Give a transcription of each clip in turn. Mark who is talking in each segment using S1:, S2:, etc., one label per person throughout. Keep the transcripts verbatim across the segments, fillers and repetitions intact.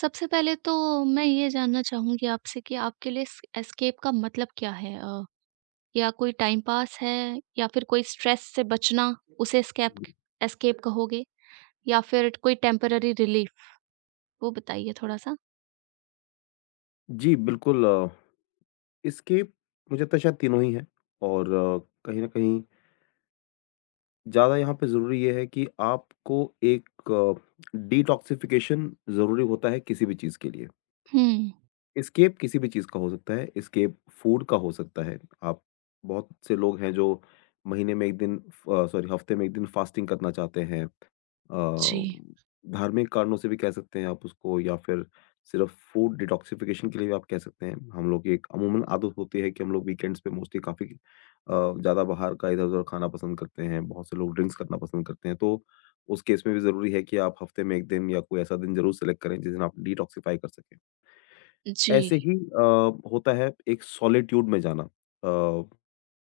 S1: सबसे पहले तो मैं ये जानना चाहूँगी आपसे कि आपके लिए एस एस्केप का मतलब क्या है? अ, या कोई टाइम पास है या फिर कोई स्ट्रेस से बचना उसे एस्केप एस्केप कहोगे? या फिर कोई टेम्परेरी रिलीफ? वो बताइए थोड़ा-सा।
S2: जी, बिल्कुल अ, इसके मुझे लगता है शायद तीनों ही हैं और अ, कहीं न कहीं ज़्यादा यहाँ पे ज़रूरी ये है कि आपको एक डिटॉक्सिफ़िकेशन ज़रूरी होता है किसी भी चीज़ के लिए।
S1: हुँ।
S2: एस्केप किसी भी चीज़ का हो सकता है, एस्केप फूड का हो सकता है। आप, बहुत से लोग हैं जो महीने में एक दिन फ सॉरी हफ्ते में एक दिन फास्टिंग करना चाहते हैं। अ,
S1: जी,
S2: धार्मिक कारणों से भी कह सकते हैं आप उसको या फिर सिर्फ़ फूड डिटॉक्सिफिकेशन के लिए भी आप कह सकते हैं। हम लोग की एक अमूमन आदत होती है कि हम लोग वीकेंड्स पे मोस्टली काफ़ी अ, ज़्यादा बाहर का इधर-उधर खाना पसंद करते हैं, बहुत से लोग ड्रिंक्स करना पसंद करते हैं। तो उस केस में भी ज़रूरी है कि आप हफ्ते में एक दिन या कोई ऐसा दिन ज़रूर सेलेक्ट करें जिस दिन आप डिटॉक्सिफ़ाई कर सकें।
S1: जी।
S2: ऐसे ही अ, होता है एक सॉलिट्यूड में जाना, अ,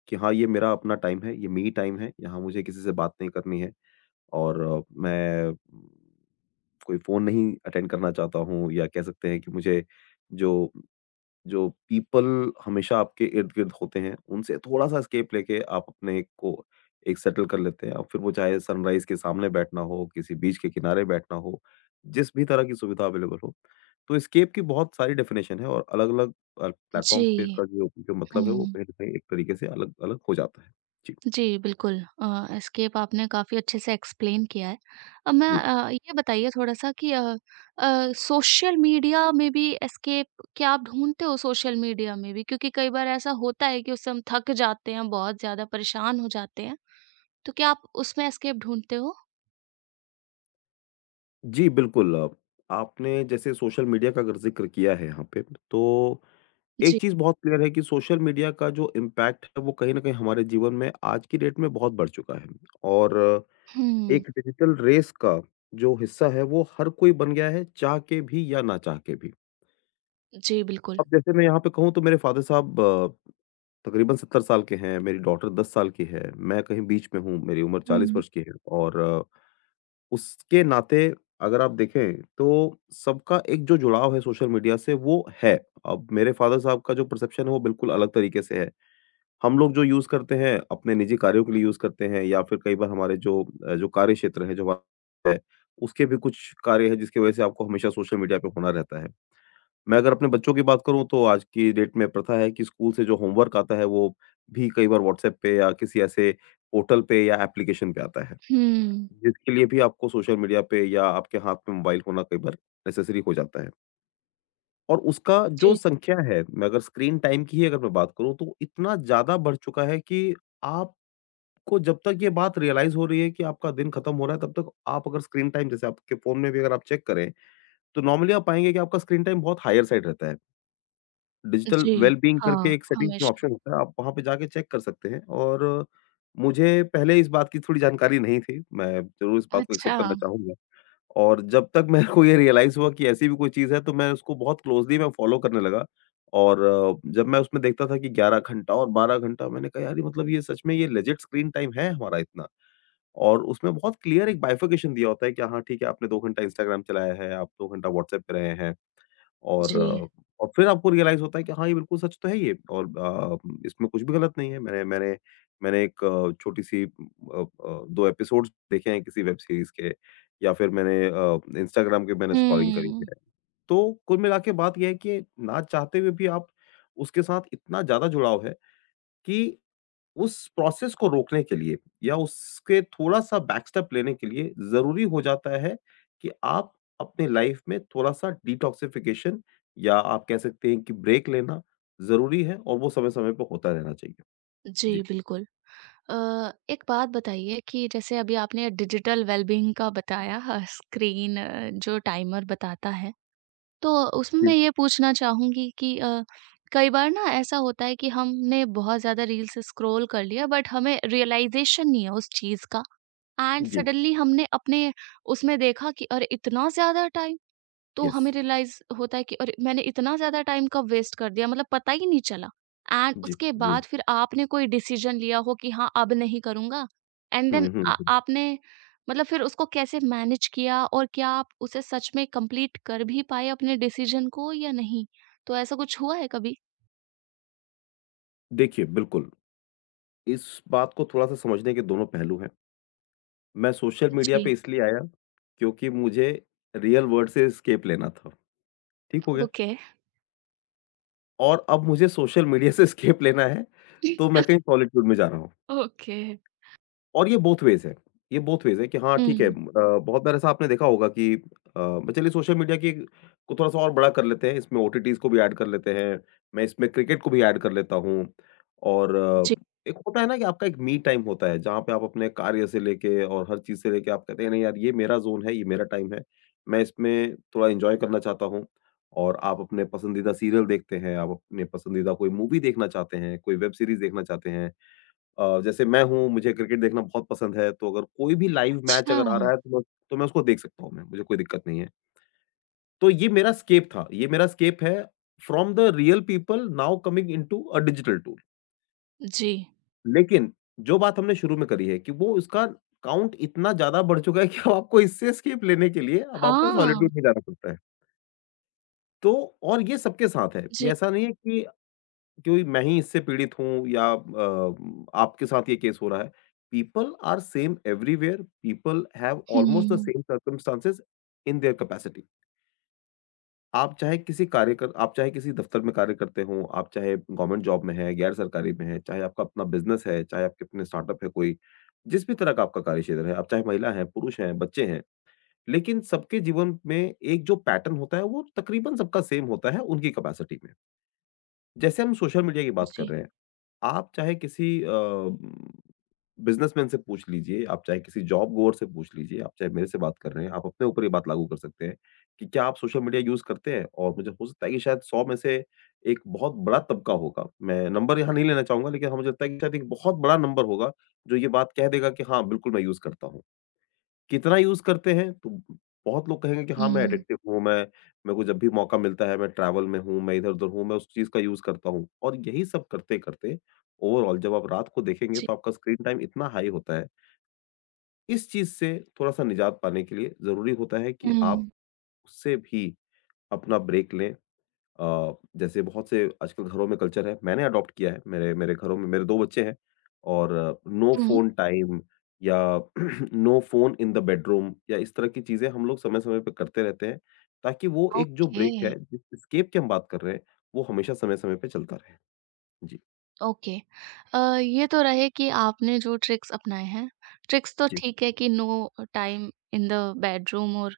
S2: कि हाँ, ये मेरा अपना टाइम है, ये मी टाइम है, यहाँ मुझे किसी से बात नहीं करनी है और अ, मैं कोई फ़ोन नहीं अटेंड करना चाहता हूँ या कह सकते हैं कि मुझे जो जो पीपल हमेशा आपके इर्द-गिर्द होते हैं, उनसे थोड़ा-सा एस्केप लेके आप अपने को एक सेटल कर लेते हैं। अब फिर वो चाहे सनराइज़ के सामने बैठना हो, किसी बीच के किनारे बैठना हो, जिस भी तरह की सुविधा अवेलेबल हो। तो एस्केप की बहुत सारी डेफ़िनेशन है और अलग-अलग अ, प्लेटफ़ॉर्म्स पे
S1: जी,
S2: इसका जो जो मतलब है वो
S1: हुँ।
S2: कहीं न कहीं एक तरीके से अलग-अलग हो जाता है। जी,
S1: जी, बिल्कुल। अ, एस्केप आपने काफ़ी अच्छे से एक्सप्लेन किया है। अब मैं
S2: जी।
S1: अ, ये बताइए थोड़ा-सा कि अ अ, सोशल मीडिया में भी एस्केप क्या आप ढूँढते हो सोशल मीडिया में भी? क्योंकि कई बार ऐसा होता है कि उससे हम थक जाते हैं, बहुत ज़्यादा परेशान हो जाते हैं। तो क्या आप उसमें एस्केप ढूँढते हो?
S2: जी, बिल्कुल। अ, आपने जैसे सोशल मीडिया का अगर ज़िक्र किया है यहाँ पे, तो
S1: जी।
S2: एक चीज़ बहुत क्लियर है कि सोशल मीडिया का जो इम्पैक्ट है, वो कहीं न कहीं हमारे जीवन में आज की डेट में बहुत बढ़ चुका है और
S1: हुँ।
S2: एक डिजिटल रेस का जो हिस्सा है, वो हर कोई बन गया है, चाह के भी या ना चाह के भी।
S1: जी, बिल्कुल।
S2: अब जैसे मैं यहाँ पे कहूँ तो मेरे फ़ादर साहब अ, तकरीबन सत्तर साल के हैं, मेरी डॉटर दस साल की है, मैं कहीं बीच में हूँ, मेरी उम्र चालीस
S1: हुँ।
S2: वर्ष की है और अ, उसके नाते अगर आप देखें, तो सबका एक जो जुड़ाव है सोशल मीडिया से, वो है। अब मेरे फ़ादर साहब का जो परसेप्शन है, वो बिल्कुल अलग तरीके से है। हम लोग जो यूज़ करते हैं, अपने निजी कार्यों के लिए यूज़ करते हैं या फिर कई बार हमारे जो अ, जो कार्य क्षेत्र है, जो हमारा है, उसके भी कुछ कार्य हैं जिसकी वजह से आपको हमेशा सोशल मीडिया पे होना रहता है। मैं अगर अपने बच्चों की बात करूँ तो आज की डेट में प्रथा है कि स्कूल से जो होमवर्क आता है वो भी कई बार व्हाट्सएप पे या किसी ऐसे पोर्टल पे या एप्लीकेशन पे आता है,
S1: हुँ।
S2: जिसके लिए भी आपको सोशल मीडिया पे या आपके हाथ में मोबाइल होना कई बार नेसेसरी हो जाता है। और उसका जो
S1: जी,
S2: संख्या है, मैं अगर स्क्रीन टाइम की ही अगर मैं बात करूँ तो इतना ज़्यादा बढ़ चुका है कि आप को जब तक ये बात रियलाइज़ हो रही है कि आपका दिन खत्म हो रहा है, तब तक आप अगर स्क्रीन टाइम जैसे आपके फ़ोन में भी अगर आप चेक करें, तो नॉर्मली आप पाएँगे कि आपका स्क्रीन टाइम बहुत हायर साइड रहता है। डिजिटल
S1: जी।
S2: वेल-बीइंग
S1: हाँ,
S2: करके एक सेटिंग्स में
S1: हमेशा।
S2: ऑप्शन होता है, आप वहाँ पे जाके चेक कर सकते हैं और मुझे पहले इस बात की थोड़ी जानकारी नहीं थी, मैं ज़रूर इस बात को
S1: अच्छा।
S2: एक्सेप्ट करना चाहूँगा। और जब तक मेरे को ये रियलाइज़ हुआ कि ऐसी भी कोई चीज़ है, तो मैं उसको बहुत क्लोज़ली मैं फ़ॉलो करने लगा और अ, जब मैं उसमें देखता था कि ग्यारह घंटा और बारह घंटा, मैंने कहा, "यार, ये मतलब ये सच में ये लेजिट स्क्रीन टाइम है हमारा इतना?" और उसमें बहुत क्लियर एक बाइफरकेशन दिया होता है कि हाँ, ठीक है, आपने दो घंटा इंस्टाग्राम चलाया है, आप दो घंटा व्हाट्सएप पे रहे हैं और
S1: जी।
S2: अ, और फिर आपको रियलाइज़ होता है कि हाँ, ये बिल्कुल सच तो है ये और अ, इसमें कुछ भी गलत नहीं है। मैंने मैंने मैंने एक अ, छोटी-सी अ अ, दो एपिसोड्स देखे हैं किसी वेब सीरीज़ के या फिर मैंने अ, इंस्टाग्राम के मैंने स्क्रॉलिंग करी
S1: हुँ।
S2: है। तो कुल मिला के बात ये है कि ना चाहते हुए भी आप उसके साथ इतना ज़्यादा जुड़ाव है कि उस प्रोसेस को रोकने के लिए या उसके थोड़ा-सा बैक स्टेप लेने के लिए ज़रूरी हो जाता है कि आप अपने लाइफ में थोड़ा-सा डिटॉक्सिफिकेशन या आप कह सकते हैं कि ब्रेक लेना ज़रूरी है और वो समय-समय पे होता रहना चाहिए।
S1: जी,
S2: जी।
S1: बिल्कुल। अ, एक बात बताइए कि जैसे अभी आपने डिजिटल वेलबींग का बताया, अ, स्क्रीन अ, जो टाइमर बताता है, तो उसमें मैं
S2: जी।
S1: ये पूछना चाहूँगी कि अ, कई बार ना ऐसा होता है कि हमने बहुत ज़्यादा रील्स स्क्रॉल कर लिया बट हमें रियलाइज़ेशन नहीं है उस चीज़ का। And
S2: ji.
S1: सडनली हमने अपने उसमें देखा कि अरे इतना ज़्यादा टाइम! तो
S2: यस।
S1: हमें रियलाइज़ होता है कि अरे! मैंने इतना ज़्यादा टाइम कब वेस्ट कर दिया मतलब पता ही नहीं चला। एंड
S2: जी,
S1: उसके
S2: जी।
S1: बाद फिर आपने कोई डिसीज़न लिया हो कि हाँ, अब नहीं करूँगा, एंड देन
S2: हुँ, हुँ,
S1: आ
S2: हुँ।
S1: आपने मतलब फिर उसको कैसे मैनेज किया और क्या आप उसे सच में कंप्लीट कर भी पाए अपने डिसीज़न को या नहीं? तो ऐसा कुछ हुआ है कभी?
S2: देखिए, बिल्कुल, इस बात को थोड़ा-सा समझने के दोनों पहलू हैं। मैं सोशल मीडिया
S1: जी।
S2: पे इसलिए आया क्योंकि मुझे रियल वर्ल्ड से एस्केप लेना था। ठीक हो गया?
S1: ओके।
S2: और अब मुझे सोशल मीडिया से एस्केप लेना है, तो मैं कहीं सॉलिट्यूड में जा रहा हूँ।
S1: ओके।
S2: और ये बोथ वेज़ है। ये बोथ वेज़ है कि हाँ, ठीक है, अ,
S1: हुँ।
S2: बहुत बार ऐसा आपने देखा होगा कि अ, मैं, चलिए सोशल मीडिया की को थोड़ा-सा और बड़ा कर लेते हैं, इसमें ओटीटीज़ को भी ऐड कर लेते हैं, मैं इसमें क्रिकेट को भी ऐड कर लेता हूँ और
S1: जी।
S2: अ, एक होता है ना कि आपका एक मी टाइम होता है, जहाँ पे आप अपने कार्य से लेके और हर चीज़ से लेके आप कहते हैं, "नहीं यार, ये मेरा ज़ोन है, ये मेरा टाइम है। मैं इसमें थोड़ा एन्जॉय करना चाहता हूँ।" और आप अपने पसंदीदा सीरियल देखते हैं, आप अपने पसंदीदा कोई मूवी देखना चाहते हैं, कोई वेब सीरीज़ देखना चाहते हैं। अ, जैसे मैं हूँ, मुझे क्रिकेट देखना बहुत पसंद है, तो अगर कोई भी लाइव मैच
S1: अच्छा।
S2: अगर आ रहा है, तो मैं तो मैं उसको देख सकता हूँ मैं, मुझे कोई दिक्कत नहीं है। तो ये मेरा एस्केप था, ये मेरा एस्केप है from the real people now coming into a digital tool.
S1: जी।
S2: लेकिन जो बात हमने शुरू में करी है कि वो उसका काउंट इतना ज़्यादा बढ़ चुका है कि अब आपको इससे एस्केप लेने के लिए अब आपको
S1: हाँ।
S2: सॉलिट्यूड में जाना पड़ता है। तो और ये सबके साथ है, ये
S1: जी।
S2: ऐसा नहीं है कि क्योंकि मैं ही इससे पीड़ित हूँ या अ, आपके साथ ये केस हो रहा है। People are same everywhere, people have almost the
S1: hmm.
S2: Same circumstances in their capacity. आप चाहे किसी कार्य कर आप चाहे किसी दफ्तर में कार्य करते हो, आप चाहे गवर्नमेंट जॉब में हैं, गैर सरकारी में हैं, चाहे आपका अपना बिज़नेस है, चाहे आपके अपने स्टार्टअप है कोई, जिस भी तरह का आपका कार्य क्षेत्र है, आप चाहे महिला हैं, पुरुष हैं, बच्चे हैं, लेकिन सबके जीवन में एक जो पैटर्न होता है, वो तकरीबन सबका सेम होता है उनकी कैपेसिटी में। जैसे हम सोशल मीडिया की बात कर
S1: जी।
S2: रहे हैं। आप चाहे किसी अ, बिज़नेसमैन से पूछ लीजिए, आप चाहे किसी जॉब गोअर से पूछ लीजिए, आप चाहे मेरे से बात कर रहे हैं, आप अपने ऊपर ये बात लागू कर सकते हैं कि क्या आप सोशल मीडिया यूज़ करते हैं? और मुझे हो सकता है कि शायद सौ में से एक बहुत बड़ा तबका होगा, मैं नंबर यहाँ नहीं लेना चाहूँगा लेकिन हाँ, मुझे लगता है कि शायद एक बहुत बड़ा नंबर होगा, जो ये बात कह देगा कि हाँ, बिल्कुल मैं यूज़ करता हूँ। कितना यूज़ करते हैं? तो बहुत लोग कहेंगे कि हाँ, मैं
S1: हुँ।
S2: एडिक्टिव हूँ, मैं मेरे को जब भी मौका मिलता है, मैं ट्रैवल में हूँ, मैं इधर-उधर हूँ, मैं उस चीज़ का यूज़ करता हूँ। और यही सब करते-करते ओवरऑल जब आप रात को देखेंगे
S1: जी।
S2: तो आपका स्क्रीन टाइम इतना हाई होता है। इस चीज़ से थोड़ा-सा निजात पाने के लिए ज़रूरी होता है कि आप
S1: हुँ।
S2: उससे भी अपना ब्रेक लें। अ, जैसे बहुत से आजकल घरों में कल्चर है, मैंने अडॉप्ट किया है, मेरे मेरे घरों में मेरे दो बच्चे हैं और नो
S1: हुँ।
S2: फ़ोन टाइम या no phone in the bedroom या इस तरह की चीज़ें हम लोग समय-समय पे करते रहते हैं, ताकि वो एक जो
S1: ओके,
S2: ब्रेक है, जिस एस्केप की हम बात कर रहे हैं, वो हमेशा समय-समय पे चलता रहे। जी,
S1: ओके। अ, ये तो रहे कि आपने जो ट्रिक्स अपनाए हैं, ट्रिक्स तो
S2: जी।
S1: ठीक है कि no time in the bedroom और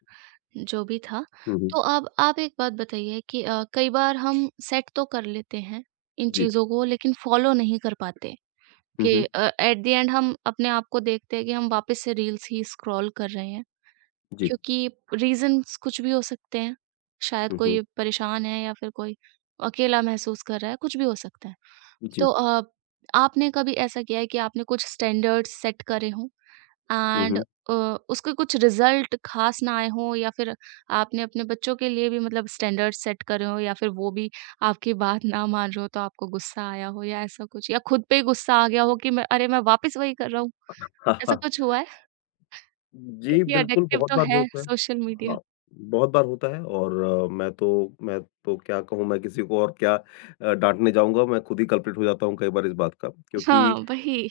S1: जो भी था।
S2: हुँ, हुँ।
S1: तो अब आप एक बात बताइए कि अ, कई बार हम सेट तो कर लेते हैं इन
S2: जी।
S1: चीज़ों को लेकिन फ़ॉलो नहीं कर पाते
S2: हुँ,
S1: कि
S2: हुँ।
S1: अ, एट द एंड हम अपने आप को देखते हैं कि हम वापस से रील्स ही स्क्रॉल कर रहे हैं,
S2: जी।
S1: क्योंकि रीज़न्स कुछ भी हो सकते हैं। शायद
S2: हुँ,
S1: कोई
S2: हुँ।
S1: परेशान है या फिर कोई अकेला महसूस कर रहा है, कुछ भी हो सकता है।
S2: जी।
S1: तो अ, आपने कभी ऐसा किया है कि आपने कुछ स्टैंडर्ड्स सेट करे हों
S2: हुँ,
S1: एंड
S2: हुँ।
S1: अ, उसके कुछ रिजल्ट खास ना आए हों या फिर आपने अपने बच्चों के लिए भी मतलब स्टैंडर्ड्स सेट करे हों या फिर वो भी आपकी बात ना मान रहे हो तो आपको गुस्सा आया हो या ऐसा कुछ या खुद पे ही गुस्सा आ गया हो कि मैं अरे मैं वापस वही कर रहा हूँ। ऐसा कुछ हुआ है,
S2: जी,
S1: क्योंकि
S2: बिल्कुल,
S1: एडिक्टिव
S2: बहुत
S1: तो
S2: बार
S1: है
S2: होता है।
S1: Social media.
S2: हाँ, बहुत बार होता है और अ, मैं तो मैं तो क्या कहूँ, मैं किसी को और क्या अ, डाँटने जाऊँगा, मैं खुद ही कल्प्रिट हो जाता हूँ कई बार इस बात का।
S1: हाँ
S2: क्योंकि
S1: वही।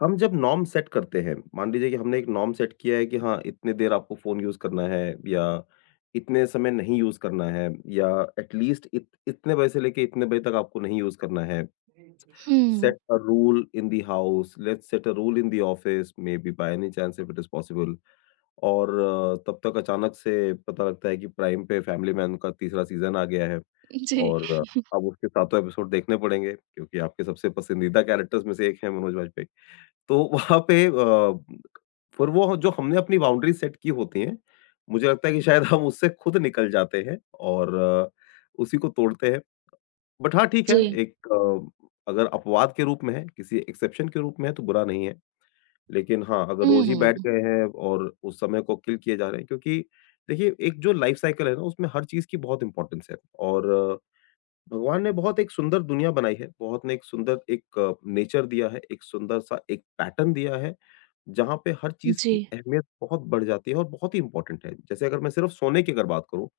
S2: हम जब नॉर्म सेट करते हैं, मान लीजिए कि हमने एक नॉर्म सेट किया है कि हाँ, इतनी देर आपको फ़ोन यूज़ करना है या इतने समय नहीं यूज़ करना है या एटलीस्ट इत इतने बजे से लेके इतने बजे तक आपको नहीं यूज़ करना है।
S1: हुँ,
S2: set a rule in the house, let's set a rule in the office, maybe by any chance if it is possible. और अ, तब तक अचानक से पता लगता है कि प्राइम पे फैमिली मैन का तीसरा सीज़न आ गया है।
S1: जी,
S2: और अ, अब उसके सातों एपिसोड देखने पड़ेंगे क्योंकि आपके सबसे पसंदीदा कैरेक्टर्स में से एक हैं मनोज वाजपेयी। तो वहाँ पे अ, फिर वो जो हमने अपनी बाउंड्री सेट की होती हैं, मुझे लगता है कि शायद हम उससे खुद निकल जाते हैं और अ, उसी को तोड़ते हैं। बट हाँ, ठीक है
S1: जी,
S2: एक अ, अगर अपवाद के रूप में है, किसी एक्सेप्शन के रूप में है तो बुरा नहीं है। लेकिन हाँ, अगर रोज़ ही
S1: हुँ,
S2: बैठ गए हैं और उस समय को किल किए जा रहे हैं क्योंकि देखिए एक जो लाइफ़ साइकिल है ना उसमें हर चीज़ की बहुत इम्पोर्टेंस है और अ, भगवान ने बहुत एक सुंदर दुनिया बनाई है, बहुत ने एक सुंदर एक नेचर दिया है, एक सुंदर-सा एक पैटर्न दिया है, जहाँ पे हर चीज़
S1: जी,
S2: की अहमियत बहुत बढ़ जाती है और बहुत ही इम्पोर्टेंट है। जैसे अगर मैं सिर्फ़ सोने की अगर बात करूँ,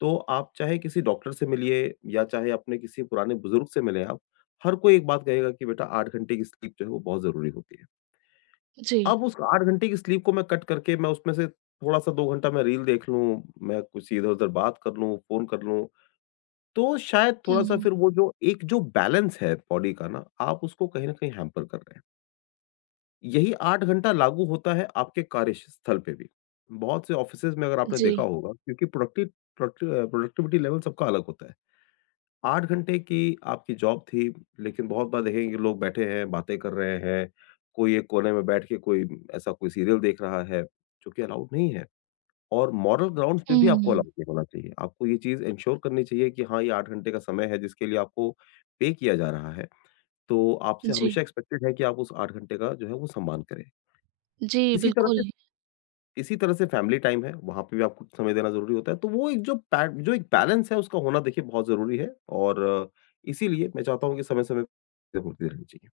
S2: तो आप चाहे किसी डॉक्टर से मिलिए या चाहे अपने किसी पुराने बुज़ुर्ग से मिलें आप, हर कोई एक बात कहेगा कि बेटा आठ घंटे की स्लीप जो है वो बहुत ज़रूरी होती है।
S1: जी,
S2: अब उस आठ घंटे की स्लीप को मैं कट करके मैं उसमें से थोड़ा-सा दो घंटा मैं रील देख लूँ, मैं किसी इधर-उधर बात कर लूँ, फ़ोन कर लूँ, तो शायद थोड़ा-सा
S1: हुँ,
S2: फिर वो जो एक जो बैलेंस है बॉडी का ना, आप उसको कहीं न कहीं हैम्पर कर रहे हैं। यही आठ घंटा लागू होता है आपके कार्यस्थल पे भी। बहुत से ऑफ़िसेज़ में अगर आपने देखा
S1: जी,
S2: होगा क्योंकि प्रोडक्टिव प्रोडक्टि अ, प्रोडक्टिविटी लेवल सबका अलग होता है। आठ घंटे की आपकी जॉब थी, लेकिन बहुत बार देखेंगे लोग बैठे हैं, बातें कर रहे हैं, कोई एक कोने में बैठ के कोई ऐसा कोई सीरियल देख रहा है, जो कि अलाउड नहीं है और मॉरल ग्राउंड्स पे भी आपको
S1: हुँ,
S2: अलाउड नहीं होना चाहिए। आपको ये चीज़ एन्श्योर करनी चाहिए कि हाँ, ये आठ घंटे का समय है जिसके लिए आपको पे किया जा रहा है, तो आपसे
S1: जी।
S2: हमेशा एक्सपेक्टेड है कि आप उस आठ घंटे का जो है वो सम्मान करें।
S1: जी,
S2: इसी तरह से
S1: बिल्कुल।
S2: इसी तरह से फैमिली टाइम है, वहाँ पे भी आपको समय देना ज़रूरी होता है। तो वो एक जो पै जो एक बैलेंस है उसका होना देखिए बहुत ज़रूरी है और अ, इसीलिए मैं चाहता हूँ कि समय-समय पे होती रहनी चाहिए।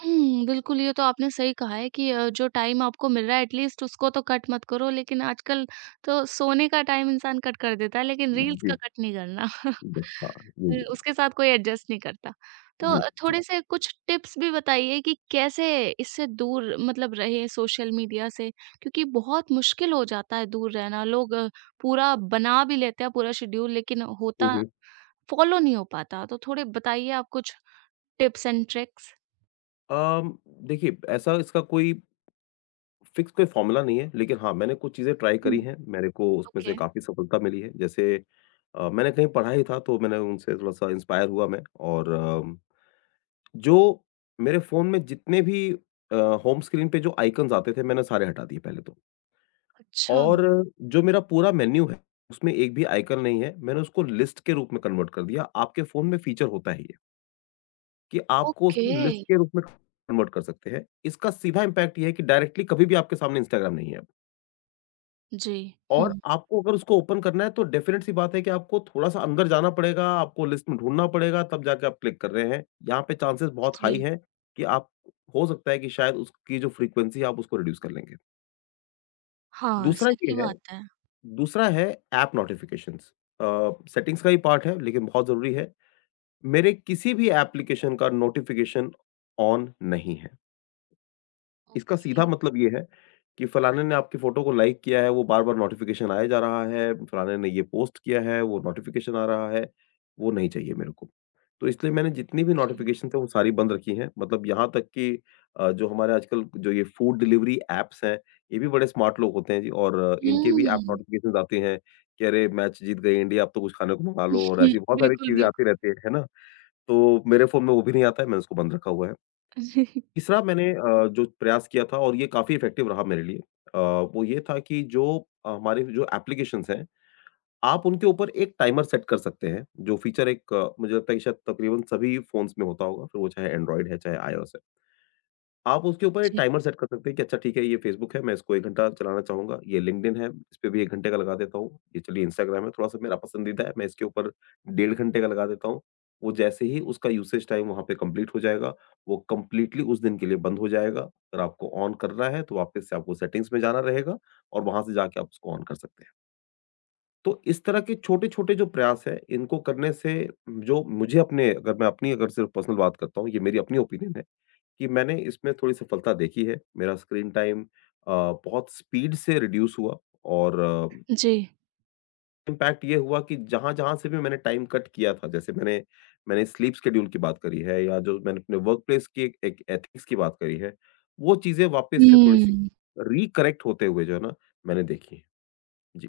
S1: हुँ, बिल्कुल, ये तो आपने सही कहा है कि अ, जो टाइम आपको मिल रहा है एटलीस्ट उसको तो कट मत करो, लेकिन आजकल तो सोने का टाइम इंसान कट कर देता है, लेकिन रील्स का
S2: जी,
S1: कट नहीं करना।
S2: जी,
S1: अ,
S2: हाँ, जी,
S1: उसके साथ कोई एडजस्ट नहीं करता। तो
S2: जी,
S1: अ,
S2: जी।
S1: थोड़े-से कुछ टिप्स भी बताइए कि कैसे इससे दूर मतलब रहें सोशल मीडिया से? क्योंकि बहुत मुश्किल हो जाता है दूर रहना। लोग अ, पूरा बना भी लेते हैं पूरा शेड्यूल लेकिन
S2: हुँ,
S1: होता
S2: हुँ।
S1: फॉलो नहीं हो पाता। तो थोड़े बताइए आप कुछ टिप्स एंड ट्रिक्स?
S2: अम, देखिए ऐसा इसका कोई फिक्स कोई फ़ॉर्मूला नहीं है, लेकिन हाँ, मैंने कुछ चीज़ें ट्राई करी हैं, मेरे को उसमें
S1: ओके,
S2: से काफ़ी सफलता मिली है। जैसे अ, मैंने कहीं पढ़ा ही था तो मैंने उनसे थोड़ा-सा इंस्पायर हुआ मैं और जो मेरे फ़ोन में जितने भी अ, होम स्क्रीन पे जो आइकन्स आते थे, मैंने सारे हटा दिए पहले तो।
S1: अच्छा,
S2: और जो मेरा पूरा मेन्यू है, उसमें एक भी आइकन नहीं है, मैंने उसको लिस्ट के रूप में कन्वर्ट कर दिया। आपके फ़ोन में फ़ीचर होता ही है ये, कि आपको
S1: ओके।
S2: उसको लिस्ट के रूप में कन्वर्ट कर सकते हैं। इसका सीधा इम्पैक्ट ये है कि डायरेक्टली कभी भी आपके सामने इंस्टाग्राम नहीं है अब।
S1: जी,
S2: और
S1: हुँ,
S2: आपको अगर उसको ओपन करना है तो डेफ़िनेट सी बात है कि आपको थोड़ा-सा अंदर जाना पड़ेगा, आपको लिस्ट में ढूँढना पड़ेगा तब जाके आप क्लिक कर रहे हैं। यहाँ पे चांसेस बहुत हाई
S1: जी।
S2: हैं कि आप हो सकता है कि शायद उसकी जो फ्रीक्वेंसी है आप उसको रिड्यूस कर लेंगे।
S1: हाँ,
S2: दूसरा ये
S1: सही
S2: है
S1: बात है।
S2: दूसरा है ऐप नोटिफ़िकेशंस। अ, सेटिंग्स का ही पार्ट है लेकिन बहुत ज़रूरी है। मेरे किसी भी एप्लीकेशन का नोटिफ़िकेशन ऑन नहीं है। इसका
S1: ओके,
S2: सीधा मतलब ये है कि फलाने ने आपकी फ़ोटो को लाइक किया है, वो बार-बार नोटिफ़िकेशन आए जा रहा है, फलाने ने ये पोस्ट किया है, वो नोटिफ़िकेशन आ रहा है, वो नहीं चाहिए मेरे को। तो इसलिए मैंने जितनी भी
S1: जी।
S2: नोटिफ़िकेशंस हैं वो सारी बंद रखी हैं। मतलब यहाँ तक कि अ, जो हमारे आजकल जो ये फूड डिलीवरी ऐप्स हैं, ये भी बड़े स्मार्ट लोग होते हैं जी और अ, इनके भी ऐप
S1: हुँ।
S2: नोटिफ़िकेशंस आते हैं कि अरे! मैच जीत गई इंडिया, अब तो कुछ खाने को मँगा लो और ऐसी बहुत सारी
S1: बिल्कुल,
S2: चीज़ें आती
S1: बिल्कुल।
S2: रहती हैं, है ना? तो मेरे फ़ोन में वो भी नहीं आता है, मैंने उसको बंद रखा हुआ है। तीसरा मैंने अ, जो प्रयास किया था और ये काफ़ी इफ़ेक्टिव रहा मेरे लिए, अ, वो ये था कि जो अ, हमारे जो एप्लीकेशंस हैं, आप उनके ऊपर एक टाइमर सेट कर सकते हैं, जो फीचर एक अ, मुझे लगता है कि शायद तकरीबन सभी फ़ोन्स में होता होगा, फिर वो चाहे एंड्रॉयड है, चाहे आईओएस है। आप उसके ऊपर एक
S1: जी,
S2: टाइमर सेट कर सकते हैं कि अच्छा ठीक है ये फेसबुक है, मैं इसको एक घंटा चलाना चाहूँगा, ये लिंक्डइन है, इस पे भी एक घंटे का लगा देता हूँ, ये चलिए इंस्टाग्राम है थोड़ा-सा मेरा पसंदीदा है, मैं इसके ऊपर डेढ़ घंटे का लगा देता हूँ। वो जैसे ही उसका यूसेज टाइम वहाँ पे कंप्लीट हो जाएगा, वो कंप्लीटली उस दिन के लिए बंद हो जाएगा। अगर आपको ऑन करना है तो वापस से आपको सेटिंग्स में जाना रहेगा और वहाँ से जाके आप उसको ऑन कर सकते हैं। तो इस तरह के छोटे-छोटे जो प्रयास हैं, इनको करने से जो मुझे अपने अगर मैं अपनी अगर सिर्फ पर्सनल बात करता हूँ, ये मेरी अपनी ओपिनियन है। कि मैंने इसमें थोड़ी सफलता देखी है। मेरा स्क्रीन टाइम अ, बहुत स्पीड से रिड्यूस हुआ और
S1: जी।
S2: इम्पैक्ट ये हुआ कि जहाँ-जहाँ से भी मैंने टाइम कट किया था, जैसे मैंने मैंने स्लीप शेड्यूल की बात करी है या जो मैंने अपने वर्कप्लेस की एक एक एथिक्स की बात करी है, वो चीज़ें वापस से थोड़ी-सी
S1: हुँ,
S2: रिकरेक्ट होते हुए जो है ना मैंने देखी हैं। जी,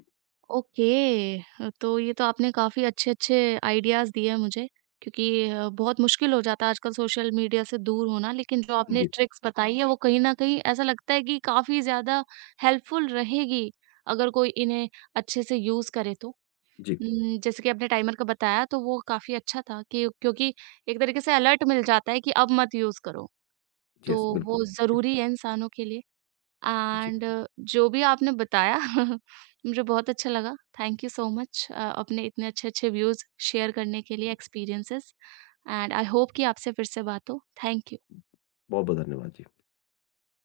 S1: ओके। अ, तो ये तो आपने काफ़ी अच्छे-अच्छे आइडियाज़ दिए हैं मुझे, क्योंकि अ, बहुत मुश्किल हो जाता है आजकल सोशल मीडिया से दूर होना, लेकिन जो आपने हुँ।
S2: जी,
S1: ट्रिक्स बताई है वो कहीं न कहीं ऐसा लगता है कि काफ़ी ज़्यादा हेल्पफुल रहेगी, अगर कोई इन्हें अच्छे से यूज़ करे तो।
S2: जी,
S1: उम, जैसे कि आपने टाइमर का बताया तो वो काफ़ी अच्छा था कि क्योंकि एक तरीके से अलर्ट मिल जाता है कि अब मत यूज़ करो, तो
S2: यस बिल्कुल।
S1: वो
S2: जी,
S1: ज़रूरी है इंसानों के लिए।
S2: जी,
S1: एंड जो भी आपने बताया मुझे बहुत अच्छा लगा। थैंक यू सो मच, अ, अपने इतने अच्छे-अच्छे व्यूज़ शेयर करने के लिए, एक्सपीरियंसेस एंड आई होप कि आपसे फिर से बात हो। Thank you.
S2: बहुत-बहुत धन्यवाद जी।